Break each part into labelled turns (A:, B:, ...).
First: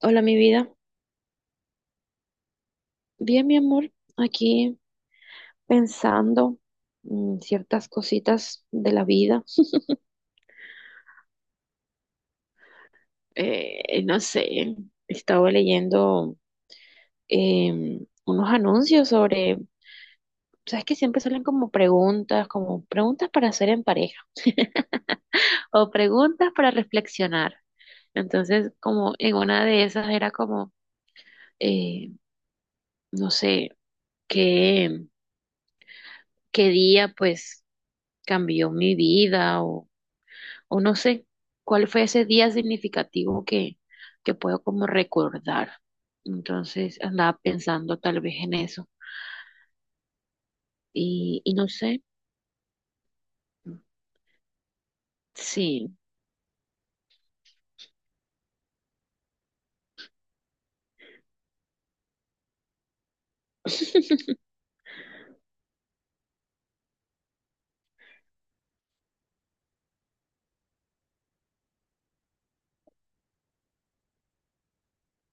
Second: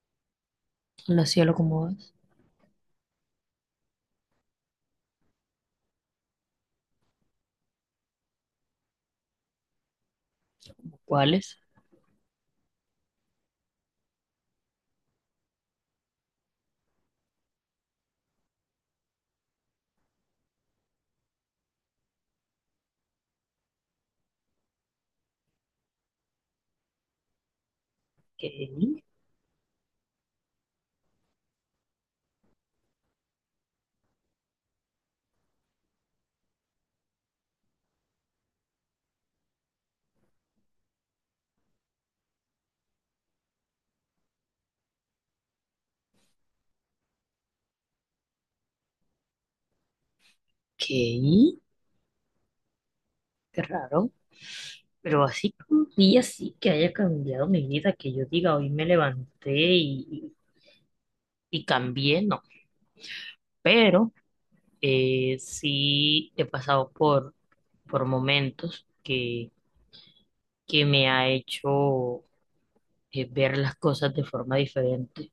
A: Hola, mi vida.
B: No sé lo como es.
A: Bien, mi amor, aquí pensando ciertas cositas de la vida.
B: ¿Cuáles?
A: No sé, estaba leyendo unos anuncios sobre, sabes que siempre salen como preguntas para hacer en pareja o preguntas para reflexionar.
B: ¿Qué?
A: Entonces, como en una de esas era como, eh, no sé, qué, qué día pues cambió mi vida o no sé cuál fue ese día significativo que puedo como recordar. Entonces andaba pensando tal vez en eso
B: ¿Qué?
A: y no sé,
B: Qué raro. Pero así que un
A: sí,
B: día sí que haya cambiado mi vida, que yo diga, hoy me levanté y cambié, no. Pero sí he pasado por momentos que me ha hecho ver las cosas de forma diferente.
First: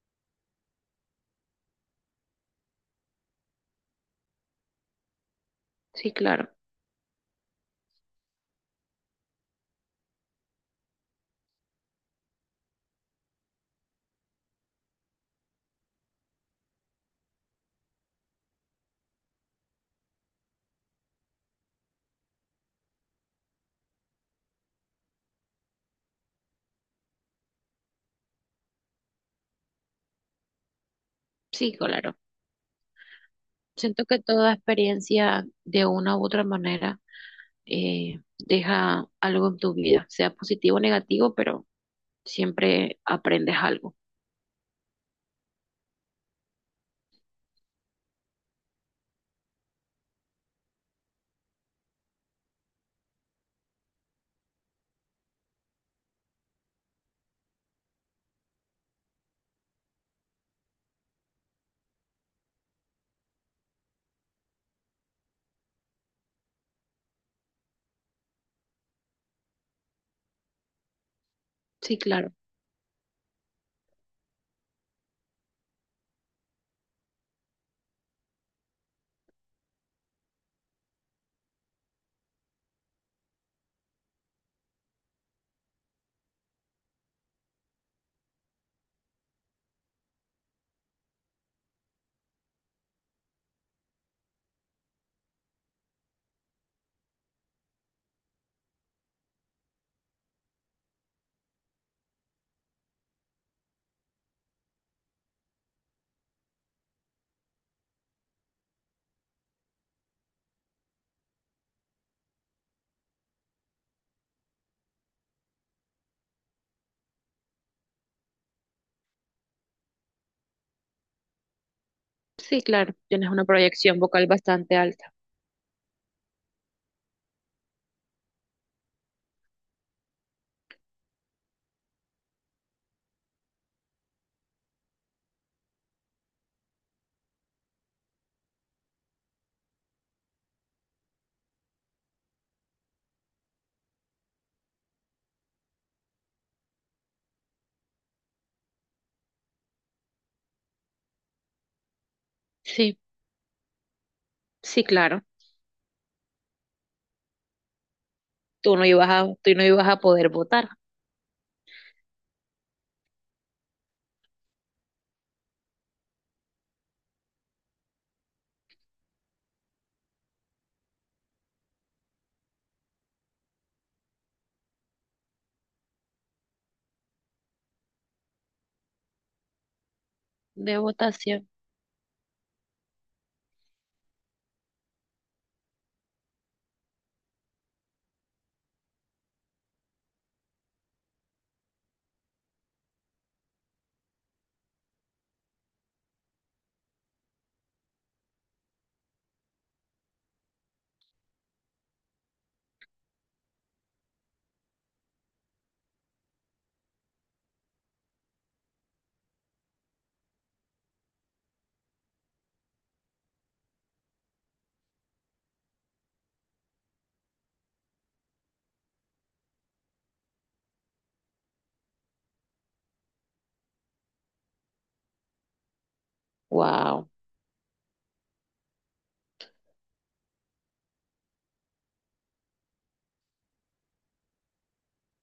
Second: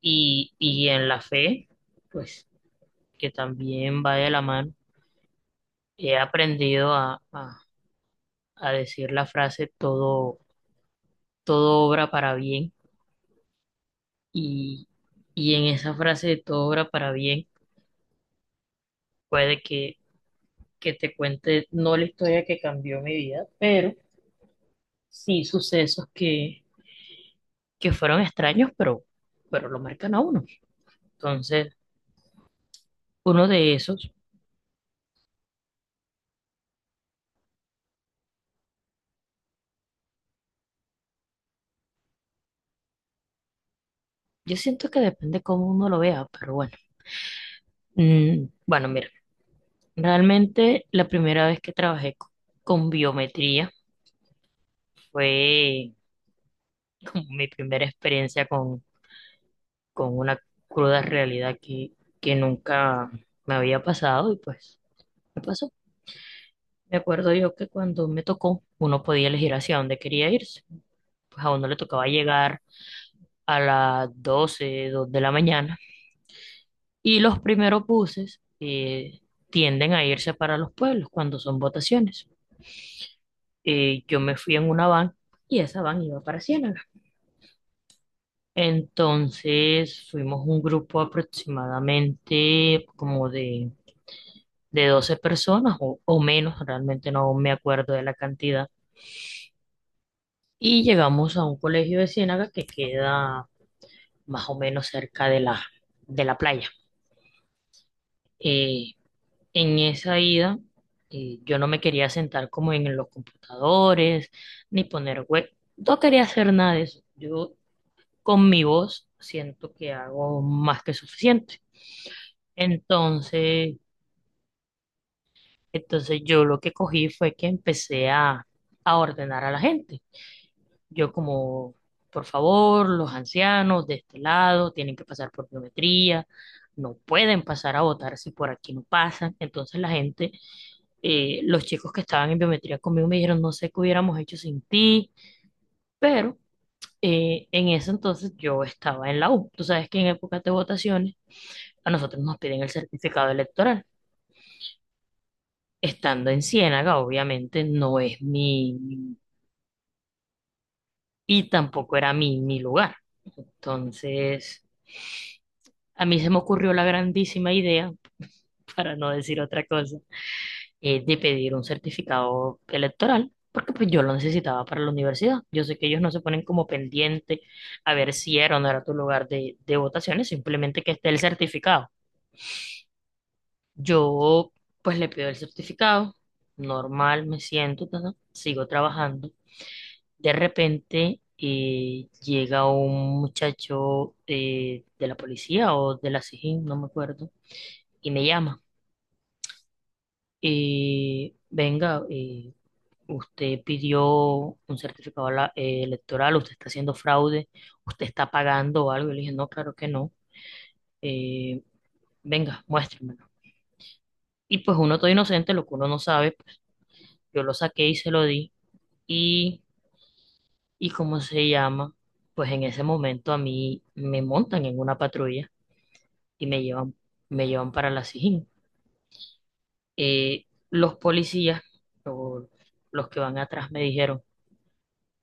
B: Y en la fe, pues, que también va de la mano,
A: sí,
B: he
A: claro,
B: aprendido a decir la frase todo obra para bien y, y en esa frase de todo obra para bien puede que te cuente no la historia que cambió mi vida, pero sí sucesos que fueron extraños, pero lo marcan a uno.
A: sí,
B: Entonces,
A: claro.
B: uno de
A: Siento
B: esos,
A: que toda experiencia de una u otra manera deja algo en tu vida, sea positivo o negativo, pero siempre aprendes algo.
B: yo siento que depende cómo uno lo vea, pero bueno. Bueno, mira, realmente la primera vez que trabajé con biometría fue como mi primera experiencia con una cruda realidad que nunca me había pasado y pues me pasó. Me acuerdo yo que cuando me tocó, uno podía elegir hacia dónde quería irse. Pues a uno le
A: Sí,
B: tocaba
A: claro,
B: llegar a las 12 2 de la mañana y los primeros buses tienden a irse para los pueblos cuando son votaciones. Yo me fui en una van y esa van iba para Ciénaga. Entonces fuimos un grupo aproximadamente como de 12 personas o menos, realmente no me acuerdo de la cantidad. Y llegamos a un colegio de Ciénaga que queda más o menos cerca de la playa. Eh, en esa ida, yo no me quería sentar como en los computadores, ni poner web. No quería hacer nada de eso. Yo con mi voz siento que hago más que suficiente.
A: sí, claro. Tienes una
B: Entonces,
A: proyección vocal bastante alta.
B: entonces, yo lo que cogí fue que empecé a ordenar a la gente. Yo como, por favor, los ancianos de este lado tienen que pasar por biometría, no pueden pasar a votar si por aquí no pasan. Entonces la gente, los chicos que estaban en biometría conmigo me dijeron, no sé qué hubiéramos hecho sin ti, pero en ese entonces yo estaba en la U. Tú sabes que en épocas de votaciones a nosotros nos piden el
A: Sí,
B: certificado electoral.
A: sí, claro.
B: Estando en Ciénaga, obviamente no es
A: tú
B: mi,
A: no ibas a, tú no ibas a poder votar
B: y tampoco era mi lugar. Entonces. A mí se me ocurrió la grandísima idea, para no decir otra cosa, de pedir un certificado electoral, porque pues yo lo necesitaba para la universidad. Yo sé que ellos no se ponen como pendiente a ver si era o no era tu lugar de votaciones,
A: de
B: simplemente que esté el
A: votación.
B: certificado. Yo pues le pido el certificado, normal, me siento, ta, ta, sigo trabajando. De repente llega un muchacho de la policía o de la SIJIN, no me acuerdo, y me llama. Y venga, usted pidió un certificado electoral, usted está haciendo fraude, usted está pagando algo. Y le dije, no, claro que no. Eh, Venga, muéstremelo. Y pues uno todo inocente, lo que uno no sabe, pues, yo lo saqué y se lo di. Y, y ¿cómo se llama? Pues en ese momento a mí me montan en una patrulla y
A: Wow,
B: me llevan para la Sijín. Los policías, o los que van atrás, me dijeron,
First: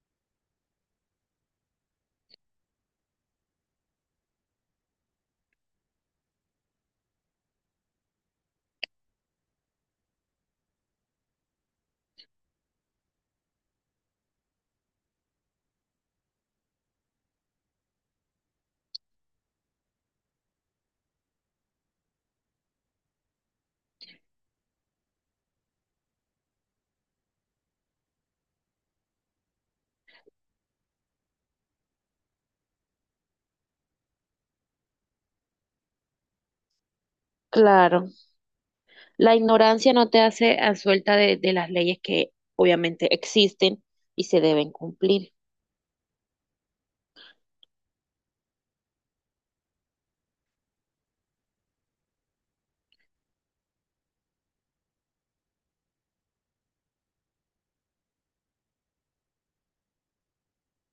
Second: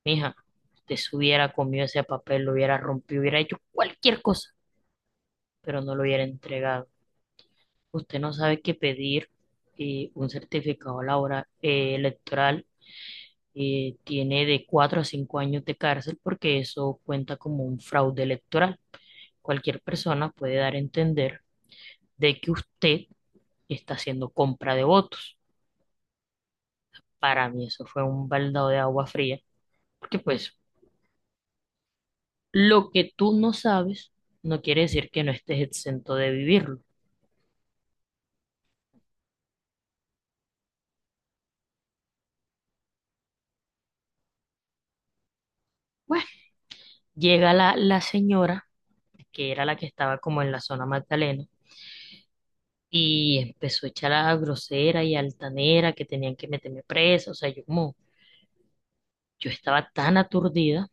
B: mija, usted se hubiera comido ese papel, lo hubiera rompido, hubiera hecho cualquier cosa, pero no lo hubiera entregado. Usted no sabe que pedir un certificado laboral, electoral tiene de 4 a 5 años de cárcel porque eso cuenta como un fraude electoral. Cualquier persona puede dar a entender de que usted está haciendo compra de votos. Para mí eso fue un baldado de agua fría, porque pues lo que tú no sabes no quiere decir que no estés exento de vivirlo.
A: claro. La ignorancia no te hace a suelta de las leyes que obviamente existen y se deben cumplir.
B: Bueno, llega la señora, que era la que estaba como en la zona Magdalena, y empezó a echar a grosera y altanera que tenían que meterme presa. O sea, yo como, yo estaba tan aturdida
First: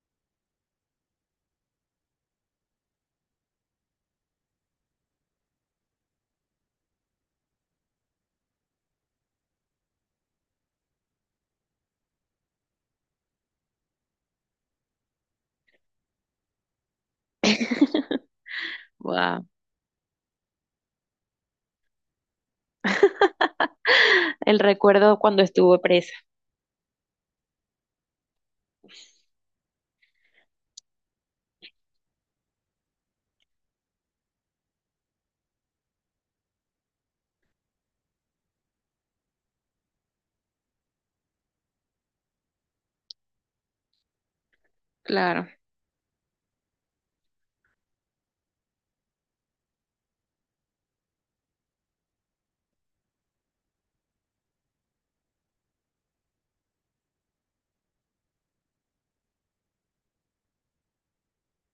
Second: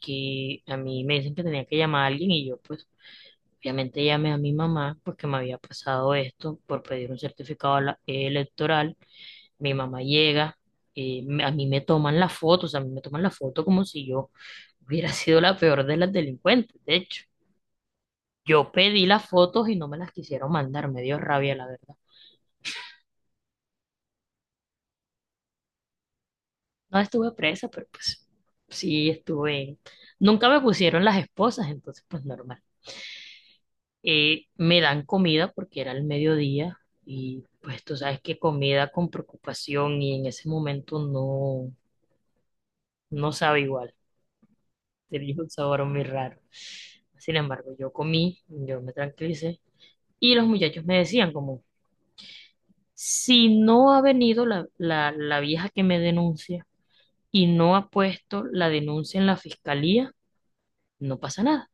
B: que a mí me dicen que tenía que llamar a alguien y yo pues obviamente llamé a mi mamá porque me había pasado esto por pedir un certificado electoral. Mi mamá llega, a mí me toman la foto, o sea, a mí me toman la foto como si yo hubiera sido la peor de las delincuentes, de hecho. Yo pedí las
A: Wow.
B: fotos y no me las quisieron mandar, me dio rabia, la verdad.
A: El recuerdo cuando estuve presa.
B: No estuve presa, pero pues sí estuve. Nunca me pusieron las esposas, entonces pues normal. Me dan comida porque era el mediodía y pues tú sabes que comida con preocupación y en ese momento no sabe igual, tenía
A: Claro,
B: un sabor muy raro. Sin embargo, yo comí, yo me tranquilicé y los muchachos me decían como, si no ha venido la vieja que me denuncia, y no ha puesto la denuncia en la fiscalía, no pasa nada.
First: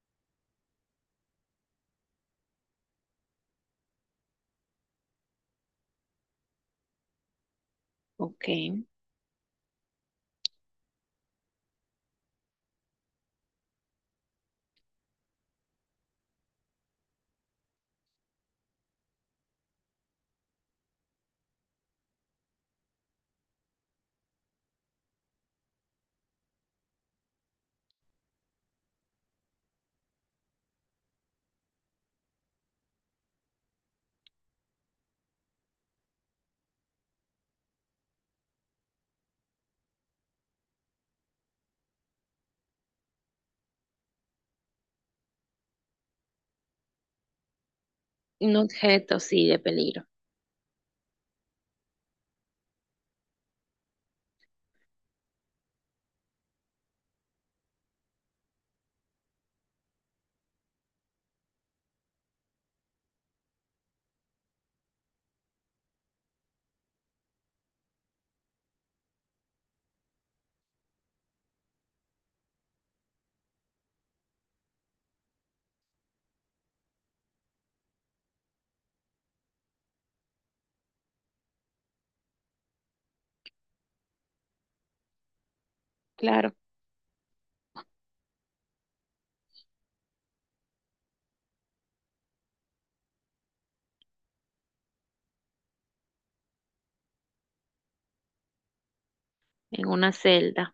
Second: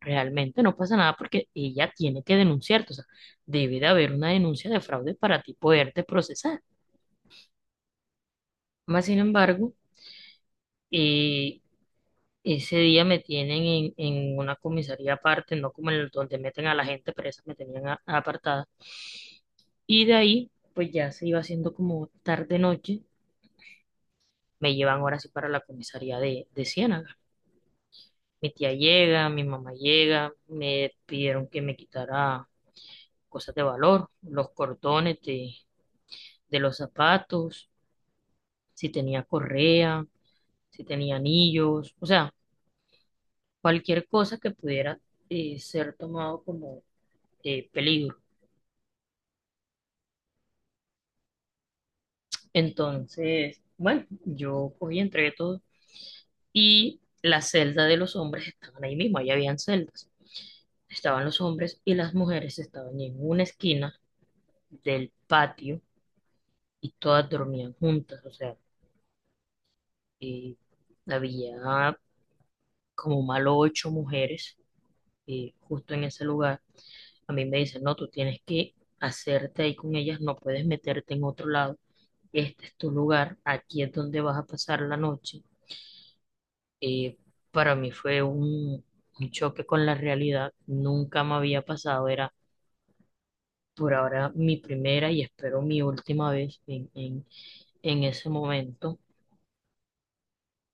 B: Realmente no pasa nada porque ella tiene que denunciarte. O sea, debe de haber una denuncia de fraude para ti poderte procesar.
A: ok.
B: Más sin embargo, eh, ese día me tienen en una comisaría aparte, no como el donde meten a la gente presa, me tenían apartada. Y de ahí, pues ya se iba haciendo como tarde-noche, me llevan ahora sí para la comisaría de Ciénaga. Mi tía llega, mi mamá llega, me pidieron que me quitara cosas de valor, los cordones de los zapatos, si tenía correa, si tenía anillos, o sea, cualquier cosa que pudiera ser tomado como peligro.
A: Un objeto, sí, de peligro.
B: Entonces, bueno, yo cogí, entregué todo y la celda de los hombres estaban ahí mismo, ahí habían celdas. Estaban los hombres y las mujeres estaban en una esquina del patio y todas dormían juntas, o sea, eh, había como malo ocho mujeres justo en ese lugar. A mí me dicen, no, tú tienes que hacerte ahí con ellas, no puedes meterte en otro lado, este es tu lugar, aquí es donde vas a pasar la noche.
A: Claro,
B: Eh, para mí fue un choque con la realidad, nunca me había pasado, era por ahora mi primera y espero mi última vez en ese momento.
A: en una celda.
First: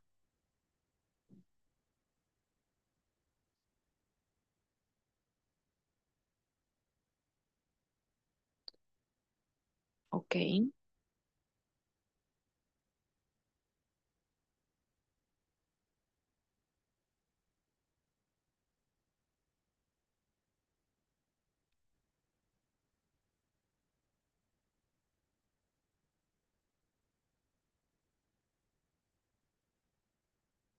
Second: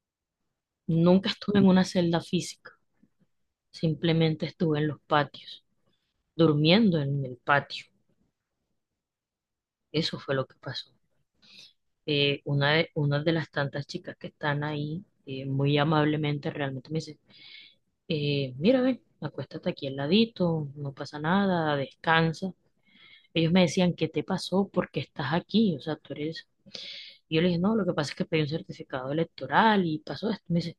B: Nunca estuve en una celda física. Simplemente estuve en los patios, durmiendo en el patio. Eso
A: Ok.
B: fue lo que pasó. Una de las tantas chicas que están ahí, muy amablemente realmente me dice, mira, ven, acuéstate aquí al ladito, no pasa nada, descansa. Ellos me decían, ¿qué te pasó? ¿Por qué estás aquí? O sea, tú eres. Y yo le dije, no, lo que pasa es que pedí un certificado electoral y pasó esto. Me dice,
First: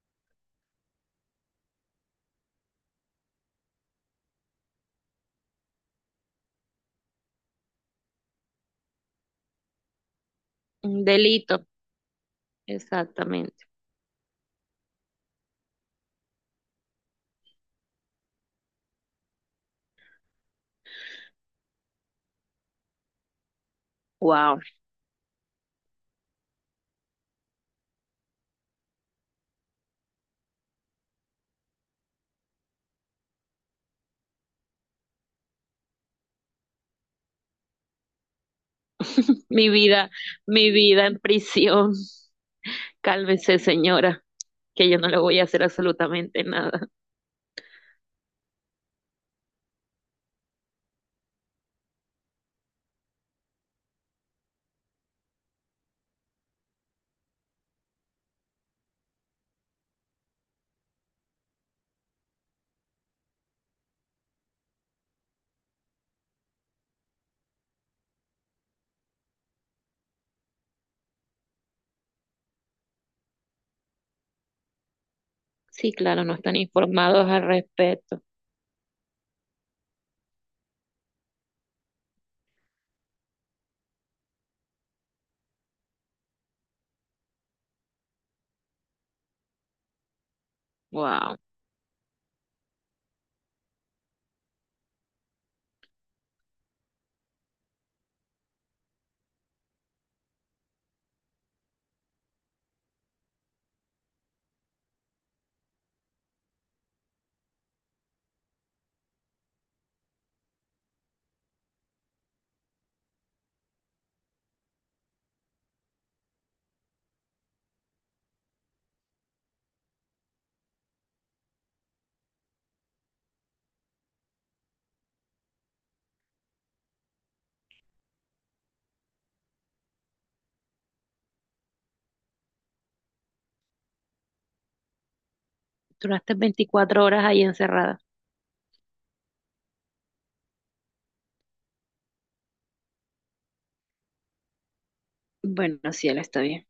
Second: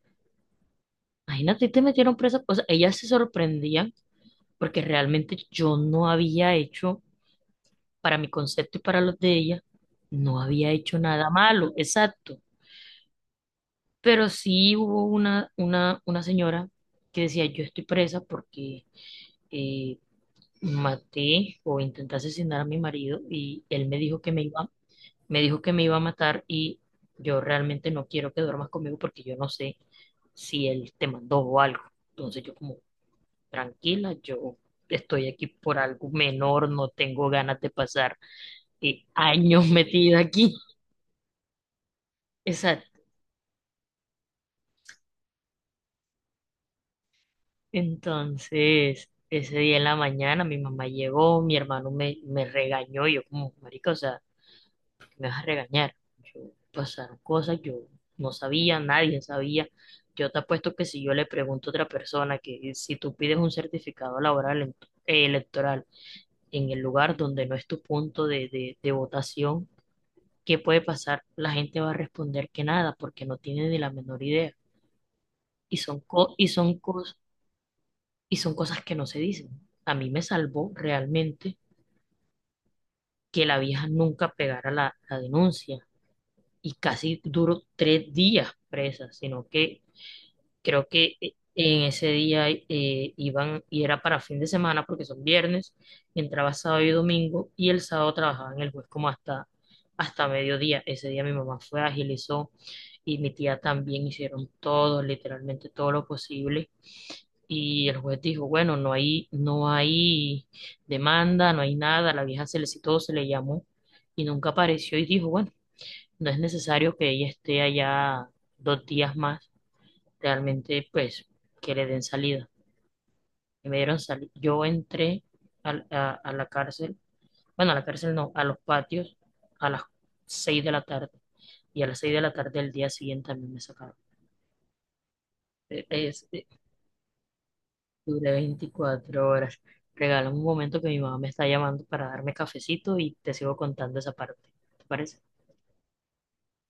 B: imagínate, te metieron presa. O sea, ellas se sorprendían porque realmente yo no había hecho para mi concepto y para los de ella, no había
A: Un
B: hecho nada
A: delito,
B: malo, exacto.
A: exactamente.
B: Pero sí hubo una señora que decía, yo estoy presa porque eh, maté o intenté asesinar a mi marido y él me dijo que me
A: Wow.
B: iba, a matar y yo realmente no quiero que duermas conmigo porque yo no sé si él te mandó o algo. Entonces yo como, tranquila, yo estoy aquí por algo menor, no tengo ganas de pasar años
A: Mi vida,
B: metida aquí.
A: mi vida en prisión.
B: Exacto.
A: Cálmese, señora, que yo no le voy a hacer absolutamente nada.
B: Entonces, ese día en la mañana mi mamá llegó, mi hermano me regañó, y yo como, marica, o sea, ¿por qué me vas a regañar? Yo, pasaron cosas, yo no sabía, nadie sabía. Yo te apuesto que si yo le pregunto a otra persona que si tú pides un certificado laboral electoral en el lugar donde no es tu punto de votación, ¿qué puede pasar? La gente va a responder que nada, porque no tiene ni la menor idea.
A: Sí, claro, no
B: Y
A: están
B: son cosas.
A: informados al respecto.
B: Y son cosas que no se dicen. A mí me salvó realmente que la vieja nunca pegara la denuncia y casi duró 3 días presa, sino que creo que
A: Wow.
B: en ese día iban y era para fin de semana porque son viernes, entraba sábado y domingo y el sábado trabajaba en el juez como hasta mediodía. Ese día mi mamá fue, agilizó y mi tía también hicieron todo, literalmente todo lo posible. Y el juez dijo, bueno, no hay demanda, no hay nada, la vieja se le citó, se le llamó y nunca apareció y dijo, bueno, no es necesario que ella esté allá 2 días más, realmente pues que le den salida. Y me dieron salida. Yo entré a la cárcel, bueno, a la cárcel no, a los patios a las 6 de la tarde y a las 6 de la tarde del día siguiente también me sacaron. Eh, Es,
A: Duraste
B: e-,
A: 24 horas ahí encerrada.
B: Duré 24 horas. Regálame un momento que mi mamá me está llamando para darme cafecito y te sigo contando esa parte. ¿Te parece?
A: Bueno, sí, él está bien.